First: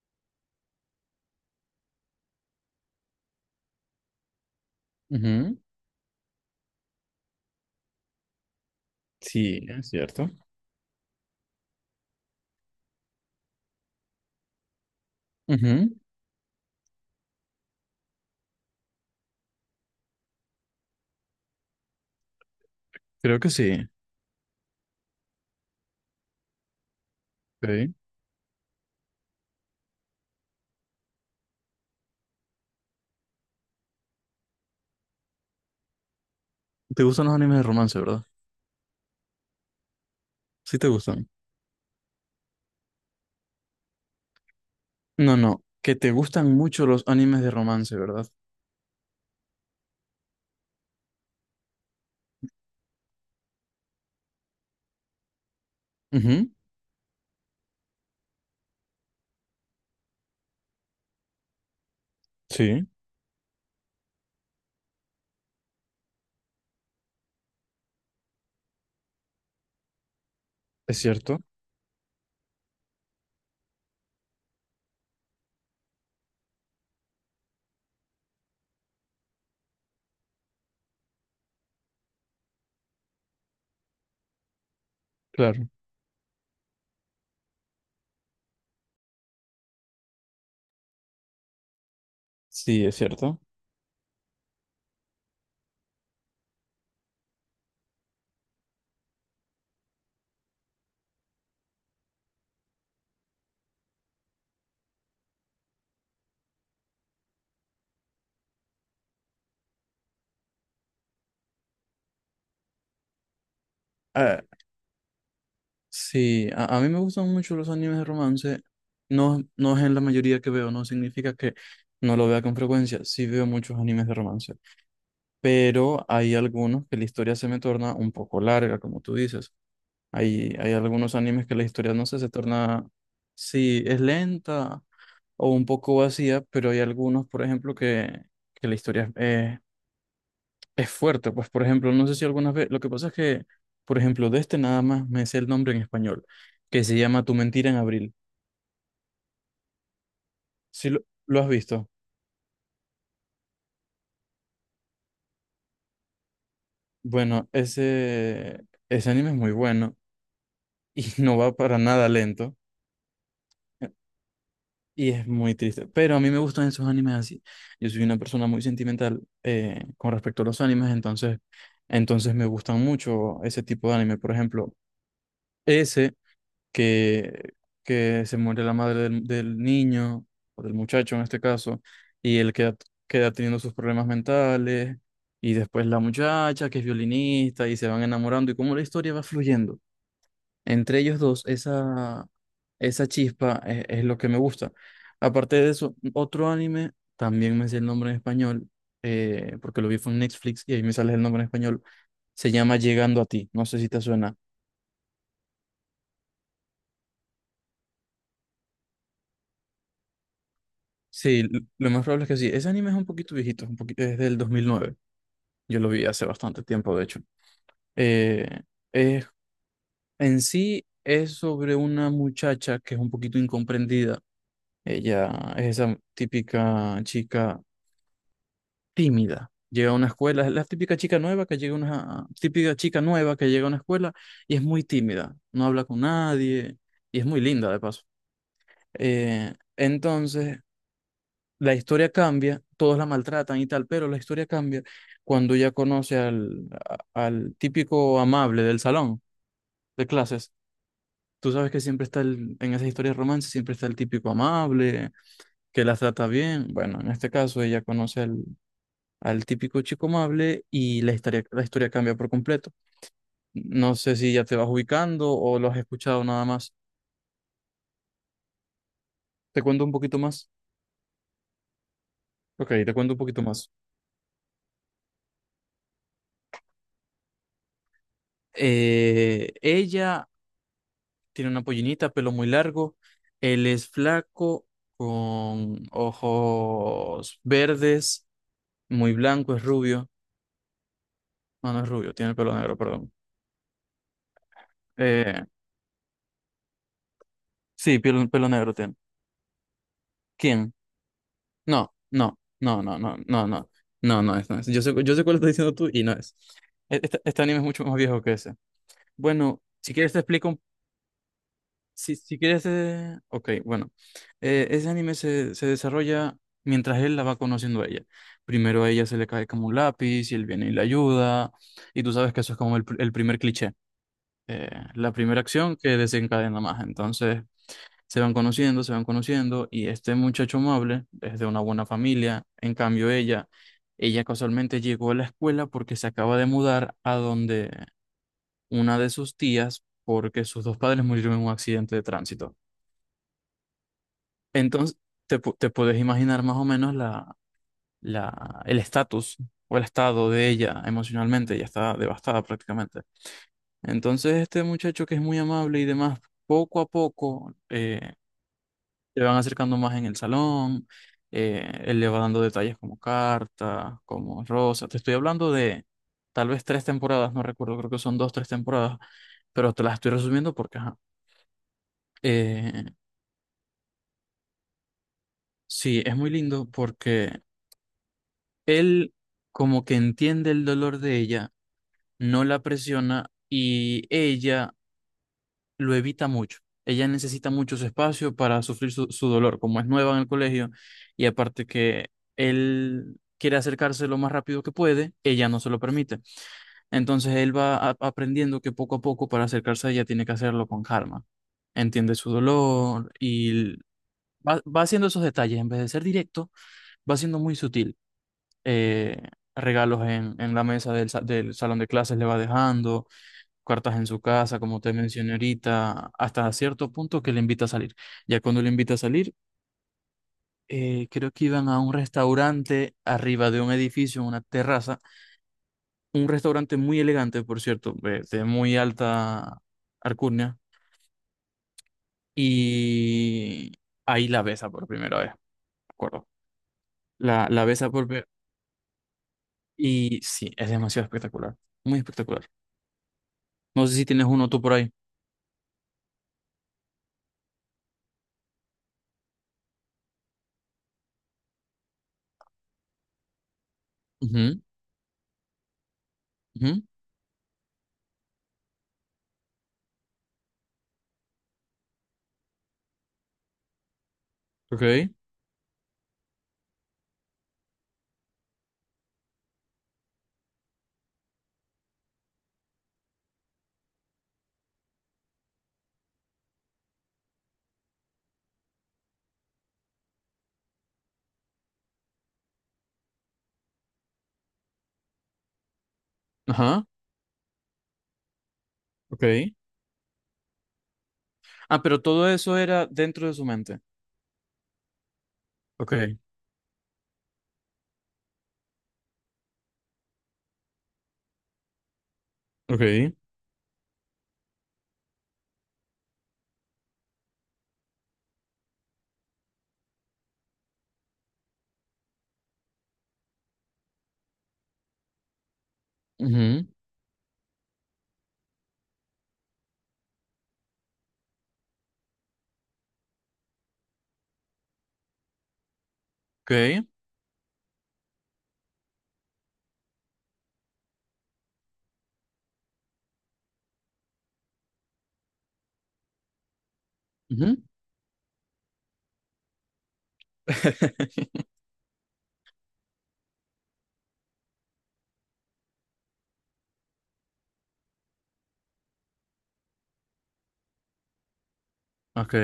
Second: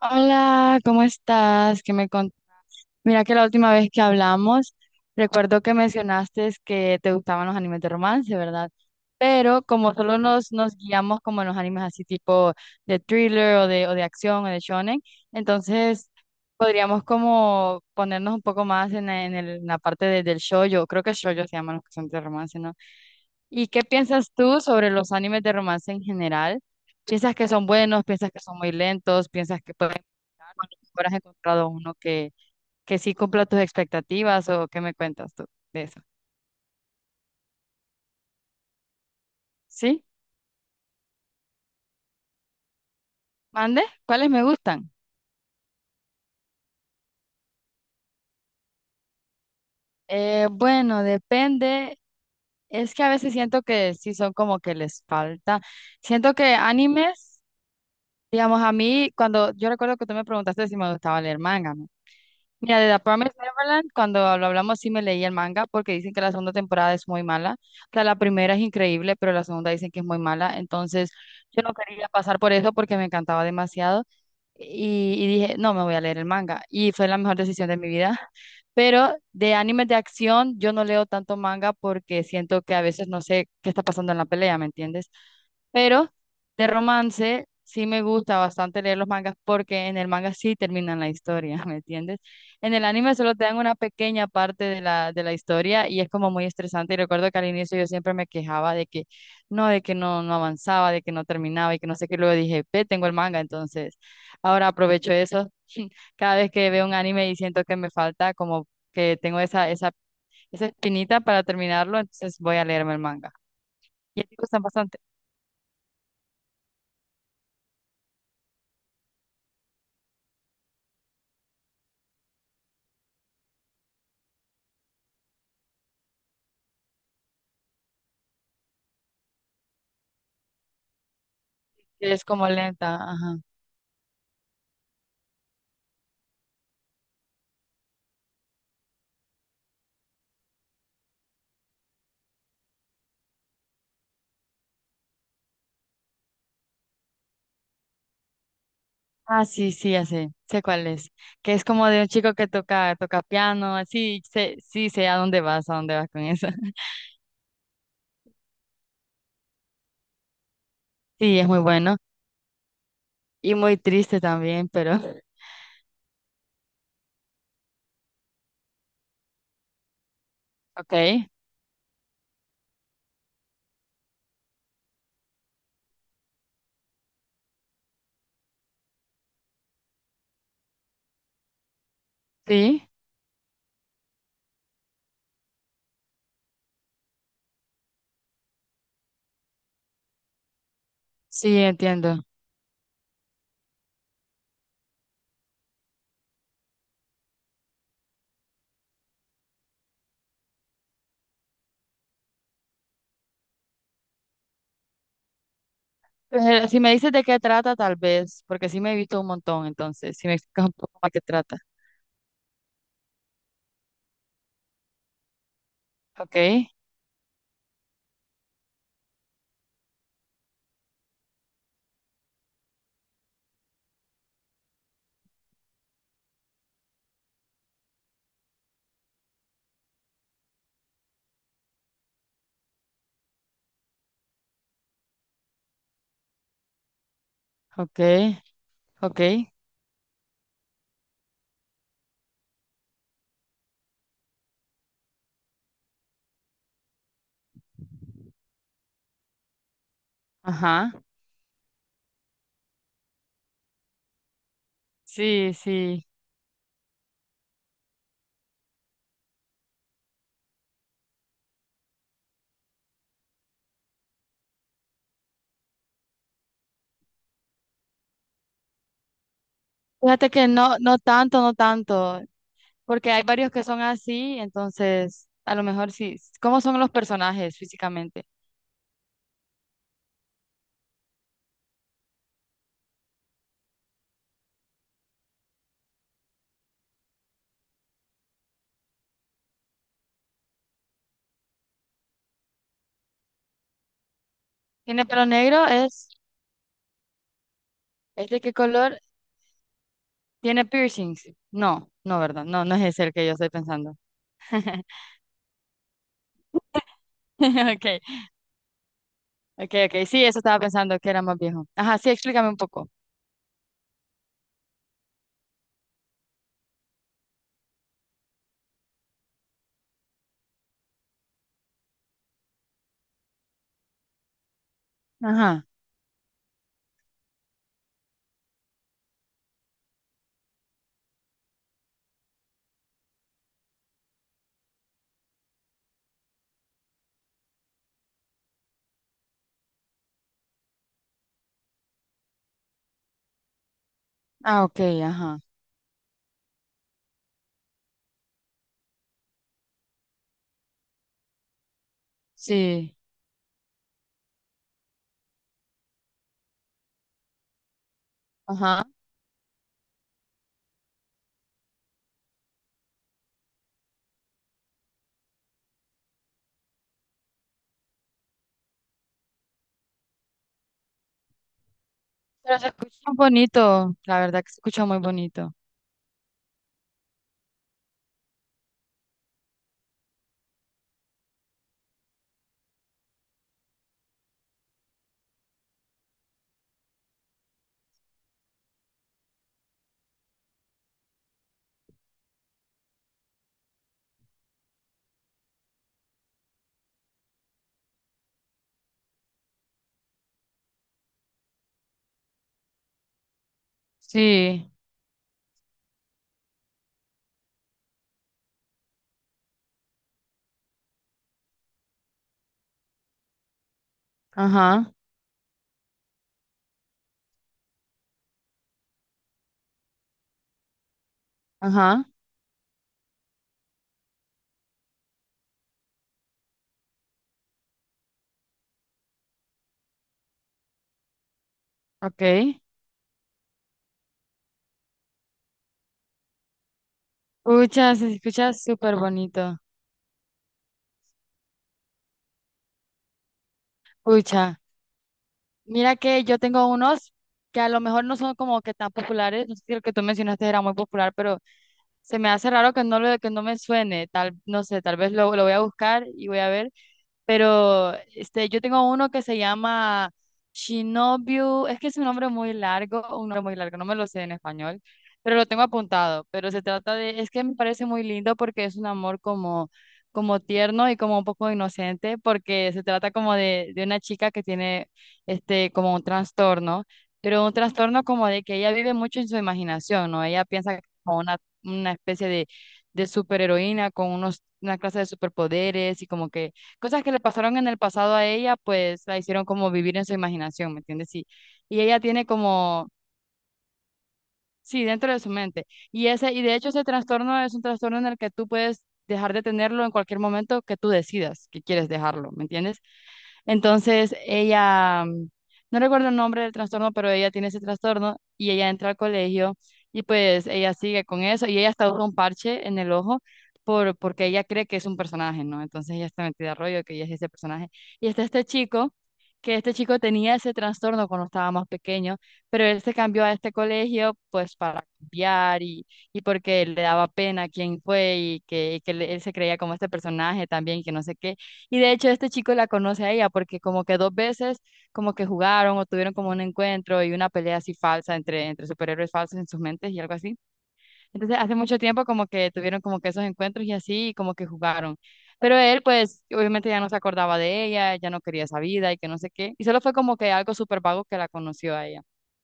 Hola, ¿cómo estás? Mira que la última vez que hablamos, Ujú. recuerdo que mencionaste que te gustaban los animes de romance, ¿verdad? Pero Sí, es como solo cierto. nos guiamos como en los animes así tipo de thriller o de acción o de shonen, Ujú. entonces podríamos como ponernos un poco más en la parte del shoujo, creo que shoujo se llaman los que son de romance, ¿no? Creo que ¿Y qué sí. piensas tú sobre los animes de romance en general? ¿Piensas que son Ok. buenos? ¿Piensas que son muy lentos? ¿Piensas que pueden mejorar? ¿O a lo mejor ¿Has encontrado que sí cumpla tus expectativas o qué me cuentas tú de eso? ¿Te gustan los animes de romance, verdad? ¿Sí? Sí te gustan. ¿Mande? ¿Cuáles me gustan? No, no, que te gustan mucho los animes de romance, ¿verdad? Bueno, depende. Es que a veces siento que sí son como que les falta. Siento Ujú. que animes, digamos, a mí, cuando yo recuerdo que tú me preguntaste si me gustaba leer manga, mira, Sí, de The Promised Neverland, cuando lo hablamos sí me leí el manga porque dicen que la segunda temporada es muy mala. O sea, la primera es increíble, pero la segunda dicen que es muy mala. es Entonces, cierto. yo no quería pasar por eso porque me encantaba demasiado. Y dije, no, me voy a leer el manga. Y fue la mejor decisión de mi vida. Pero de animes de acción, yo no leo tanto manga porque siento que a veces no sé qué está pasando en la pelea, ¿me entiendes? Claro. Pero de romance sí me gusta bastante leer los mangas porque en el manga sí terminan la historia, ¿me entiendes? En el Sí, es anime solo cierto. te dan una pequeña parte de la historia y es como muy estresante. Y recuerdo que al inicio yo siempre me quejaba de que no, de que no avanzaba, de que no terminaba y que no sé qué. Luego dije, ve, tengo el manga, entonces ahora aprovecho eso. Cada vez que veo un anime y siento que me falta, como que tengo esa espinita para terminarlo, entonces voy a leerme el manga. Y a ti Ah, te gustan bastante, sí, a mí me gustan mucho los animes de romance. No, no es en la mayoría que veo, no significa que no lo vea con frecuencia. Sí veo muchos animes de romance, pero hay algunos que la historia se me torna un poco larga, como tú dices. Hay algunos animes que la historia, no que sé, es se como torna, lenta, ajá. sí, es lenta o un poco vacía, pero hay algunos, por ejemplo, que la historia es fuerte. Pues, por ejemplo, no sé si algunas veces, lo que pasa es que, por ejemplo, de este nada más me sé el nombre en español, que se llama Tu mentira en abril. Ah, sí, sí, ya sé, sé cuál Si lo, es. lo has Que es como visto. de un chico que toca piano, así, sé, sí, sé a dónde vas con eso. Bueno, ese anime es muy bueno y no Sí, es va muy para bueno nada lento. y muy triste también, pero Y es muy triste. Pero a mí me gustan esos animes así. Yo soy una persona muy sentimental con respecto a los animes, ok, entonces me gustan mucho ese tipo de anime. Por ejemplo, ese que, que se muere la madre del niño, o del muchacho en este caso, y él queda, sí, queda teniendo sus problemas mentales, y después la muchacha que es violinista, y se van enamorando, y cómo la historia va fluyendo. Entre ellos dos, sí, entiendo. esa chispa es lo que me gusta. Aparte de eso, otro anime, también me sé el nombre en español, porque lo vi fue en Netflix y ahí me sale el nombre en español, se llama Llegando a ti, no sé si te suena. Pero si me dices de qué trata, tal vez, porque sí me he visto un montón, entonces, si me explicas un poco más qué Sí, trata. Lo más probable es que sí. Ese anime es un poquito viejito, un poquito, es del 2009. Yo lo vi hace Ok, bastante tiempo, de hecho. Eh, es- en sí es sobre una muchacha que es un poquito incomprendida. Ella es esa típica chica tímida. Llega a una escuela, es la típica chica nueva que llega a una típica chica nueva que llega a una escuela y es muy tímida, no habla con nadie y es muy linda de ok, paso. ok, Entonces, la historia cambia, todos la maltratan y tal, pero la historia cambia cuando ya conoce al, al típico amable del salón de clases. ajá, Tú sabes que siempre está en esas historias de romance, siempre está el típico amable sí, que las sí. trata bien. Bueno, en este caso ella conoce al típico chico amable y la historia cambia por completo. No sé si ya te vas ubicando o lo has escuchado nada más. ¿Te cuento un poquito Fíjate que más? no, no tanto, no tanto. Ok, te Porque cuento un hay poquito varios que más. son así, entonces a lo mejor sí. ¿Cómo son los personajes físicamente? Ella tiene una pollinita, pelo muy largo. Él es flaco, con ojos verdes, muy blanco, es rubio. No, no es rubio, tiene el pelo negro, perdón. ¿Tiene pelo Eh, negro? Sí, ¿Es pelo, de pelo qué negro tiene. color? ¿Tiene ¿Quién? piercings? No, No, no, no, ¿verdad? No, no es no, no, ese el no, que yo no, estoy no, pensando. no, no es, no es. Yo sé, yo sé cuál estás diciendo tú y no es. Este anime es mucho más Okay, viejo que ese. Bueno, okay, si okay. quieres te Sí, eso explico, estaba un- pensando que era más viejo. Ajá, sí, si, si explícame un quieres, poco. Ok, bueno. Ese anime se desarrolla mientras él la va conociendo a ella. Primero a ella se le cae como un lápiz y él viene y la ayuda. Y tú sabes que eso es como el, el primer cliché. eh, la primera Ajá. acción que desencadena más. Entonces, se van conociendo y este muchacho amable es de una buena familia. En cambio, ella casualmente llegó a la escuela porque se acaba de mudar a donde una de sus tías, porque sus dos padres murieron en un accidente de tránsito. Ah, Entonces, okay, ajá. te puedes imaginar más o menos la, el estatus o el estado de ella emocionalmente. Ella está devastada Sí, prácticamente. Entonces, este muchacho que es muy amable y demás, poco a poco ajá. se van acercando más en el salón, él le va dando detalles como carta, como rosa. Te estoy hablando de tal vez tres temporadas, no recuerdo, creo que son dos, tres temporadas, pero te las estoy resumiendo porque, ajá. Pero se Eh, escucha muy bonito, la verdad que se escucha muy bonito. sí, es muy lindo porque él como que entiende el dolor de ella, no la presiona y ella lo evita mucho. Ella necesita mucho su espacio para sufrir su dolor, como es nueva en el colegio, y aparte que él quiere acercarse lo más rápido que puede, ella no se lo permite. Entonces él va aprendiendo que poco a poco para acercarse a ella tiene que hacerlo con calma. Entiende su dolor y va, Sí, va haciendo esos detalles. En vez de ser directo, va siendo muy sutil. Eh, Regalos en la mesa del salón de clases le va dejando cartas en su casa, como ajá, te mencioné ahorita, hasta cierto punto que le invita a salir. Ya cuando le invita a salir, creo que iban a un ajá. restaurante arriba de un edificio, en una terraza, un restaurante muy elegante, por cierto, de muy alta alcurnia, Okay. y ahí la besa por primera vez, me acuerdo. La besa Pucha, por se primera escucha súper bonito. y sí, es demasiado espectacular, muy espectacular. No sé si tienes Pucha. uno tú por ahí. Mira que yo tengo unos que a lo mejor no son como que tan populares, no sé si el que tú mencionaste era muy popular, pero se me hace raro que no que no me suene, tal, Ujú. no sé, tal vez lo voy a buscar y voy a ver, Ujú. pero este, yo tengo uno que se llama Shinobu, es que es un nombre muy largo, un nombre muy largo, no me lo sé en español, Ok. pero lo tengo apuntado, pero se trata de, es que me parece muy lindo porque es un amor como como tierno y como un poco inocente, porque se trata como de una chica que tiene este, como un trastorno, pero un trastorno como de que ella vive mucho en su imaginación, ¿no? Ella piensa que es como una especie de superheroína con unos, una clase de superpoderes y como que Ajá. cosas que le pasaron en el pasado a ella, pues la Ok. hicieron como vivir en su imaginación, ¿me entiendes? Y Ah, ella pero tiene todo eso era como, dentro de su mente. sí, dentro de su mente. Ok. Y de hecho ese trastorno es un trastorno en el que tú puedes dejar de tenerlo en cualquier momento que tú decidas que quieres dejarlo, ¿me entiendes? Ok. Entonces ella, no recuerdo el nombre del trastorno, pero ella tiene ese trastorno y ella entra al colegio y pues ella sigue con eso y ella hasta usa un parche en el ojo porque ella cree que es un personaje, ¿no? Entonces ella está metida a Ujú. rollo que ella es ese personaje. Y está este chico, que este chico tenía ese trastorno cuando estaba más pequeño, pero él se cambió a este colegio pues para cambiar y porque le Ok. daba pena quién fue y que él se creía como este personaje también, que no sé qué. Y de hecho este chico la conoce a ella porque como que dos veces como que jugaron o tuvieron como un encuentro y una pelea Ujú. así falsa entre superhéroes falsos en sus mentes y algo así. Entonces hace mucho tiempo como que tuvieron como que esos encuentros y así y como que jugaron. Pero él pues obviamente ya no se acordaba de ella, ya no quería esa vida y que no sé qué. Y solo fue como que algo súper vago que la conoció a ella. Ok.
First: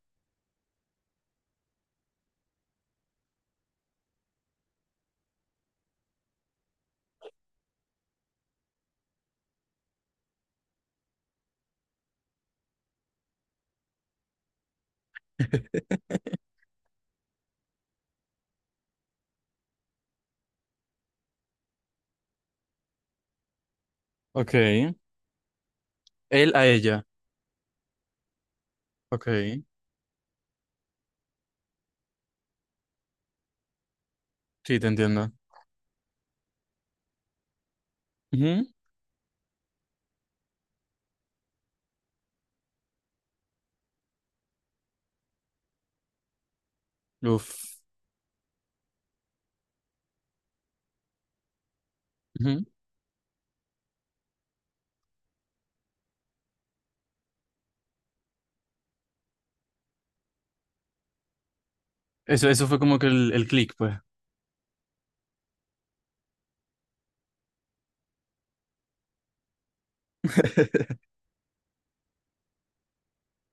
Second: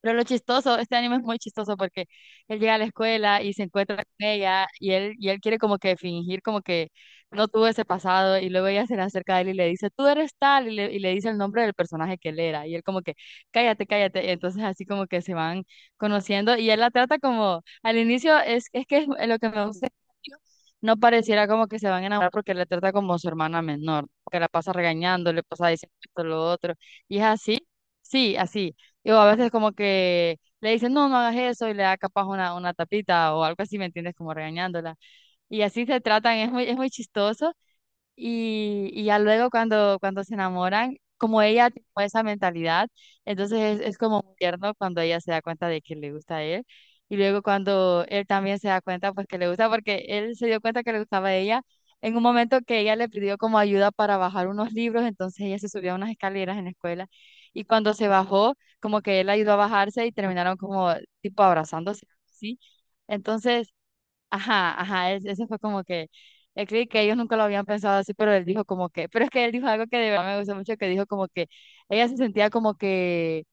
Pero lo chistoso, este anime es muy chistoso porque él llega a la escuela y se encuentra con ella y él quiere como que fingir como que no tuvo ese pasado y luego ella se le acerca a él y le dice, tú eres tal y le dice el nombre del personaje que él era y él como que, cállate, cállate. Y entonces así como que se van conociendo y él la trata como, al inicio es que es lo que me gusta, no pareciera como que se van a enamorar porque le trata como su hermana menor, que la pasa Ok. regañando, le pasa diciendo esto, lo Él a otro ella. y es así. Sí, así. Y o Ok, a veces como que le dicen, no, no hagas eso, y le da capaz una tapita o algo así, ¿me entiendes? Como sí, te regañándola. entiendo. Y así se tratan, es muy chistoso. Y ya luego cuando se enamoran, como ella tiene esa mentalidad, entonces es como muy tierno cuando ella se da cuenta de que le gusta a él. Y Ujú. luego Uf. cuando él también se da cuenta, pues que le gusta, porque él se dio cuenta que le gustaba a ella en un momento Ujú. que ella le pidió como ayuda para bajar unos libros, entonces ella se subió a unas escaleras en la escuela. Y cuando se bajó, como que él la ayudó a bajarse y terminaron como tipo abrazándose, Eso, ¿sí? eso fue como que el Entonces... click, pues. Ajá, ajá, ese fue como que el clic que ellos nunca lo habían pensado así, pero él dijo como que, pero es que él dijo algo que de verdad me gustó mucho, que dijo como que ella se sentía como que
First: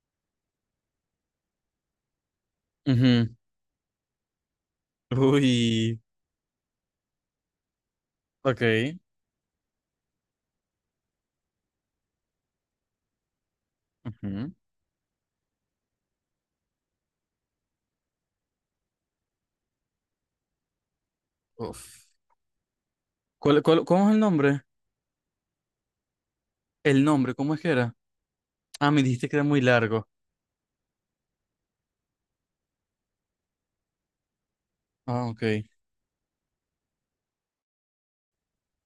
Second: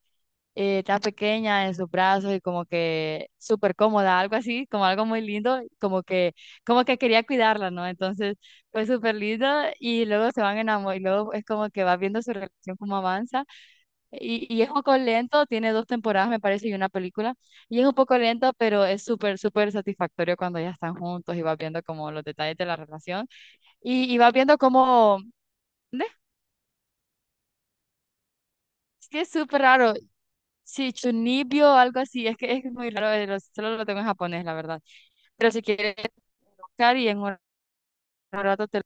tan pequeña en sus brazos y como que Ujú. súper cómoda, algo así, como algo muy lindo, Uy, como que quería cuidarla, ¿no? Entonces fue ok. súper lindo y luego se van enamorando y luego es como que va viendo su relación como avanza y, Ujú. y es un poco lento, tiene dos temporadas, me parece, y una película. Y es un poco lento, pero es súper satisfactorio cuando ya están juntos y vas viendo Uf. como los detalles de la relación. ¿Cómo Y, es y el vas viendo nombre? como... ¿Ve? El nombre, ¿cómo es que era? Ah, me Es que dijiste es que era muy súper raro. largo. Sí, Chunibyo, algo así. Es que es muy raro, solo lo tengo en japonés, la verdad. Ah, ok, Pero si quieres buscar y en un rato te...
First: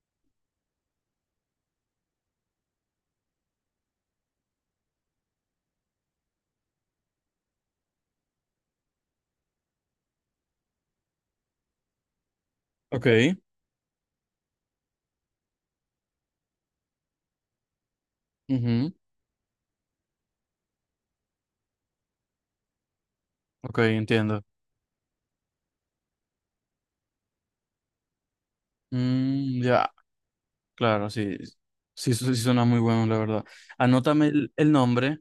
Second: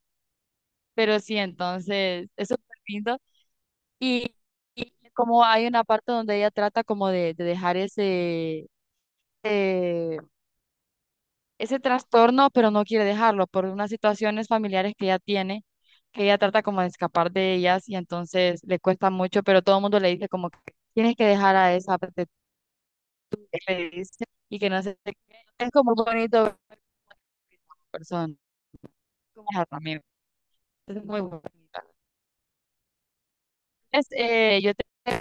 Pero sí, entonces es súper lindo. Y, y como hay una parte donde ella trata como de dejar ese... eh, ese trastorno, pero no quiere ok. dejarlo por unas situaciones familiares que ella tiene, que ella trata como de escapar de ellas y entonces le Ujú. cuesta mucho, pero todo el mundo le dice como que tienes que dejar a esa parte que Ok, le dice, entiendo. y que no se te. Es como muy bonito ver a persona, como Mm, dejarlo, ya. amigo. Es Claro, muy sí, bonita. sí, sí suena muy bueno, la verdad. Es, Anótame el, eh, el yo te, nombre.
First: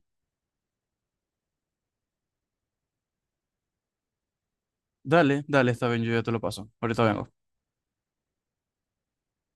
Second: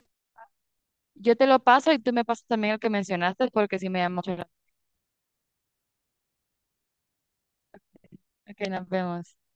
yo te lo paso y tú me pasas también el que mencionaste porque sí me llama mucho la- Dale, dale, está bien, yo ya te lo paso. Ahorita vengo. atención. Ok, nos vemos.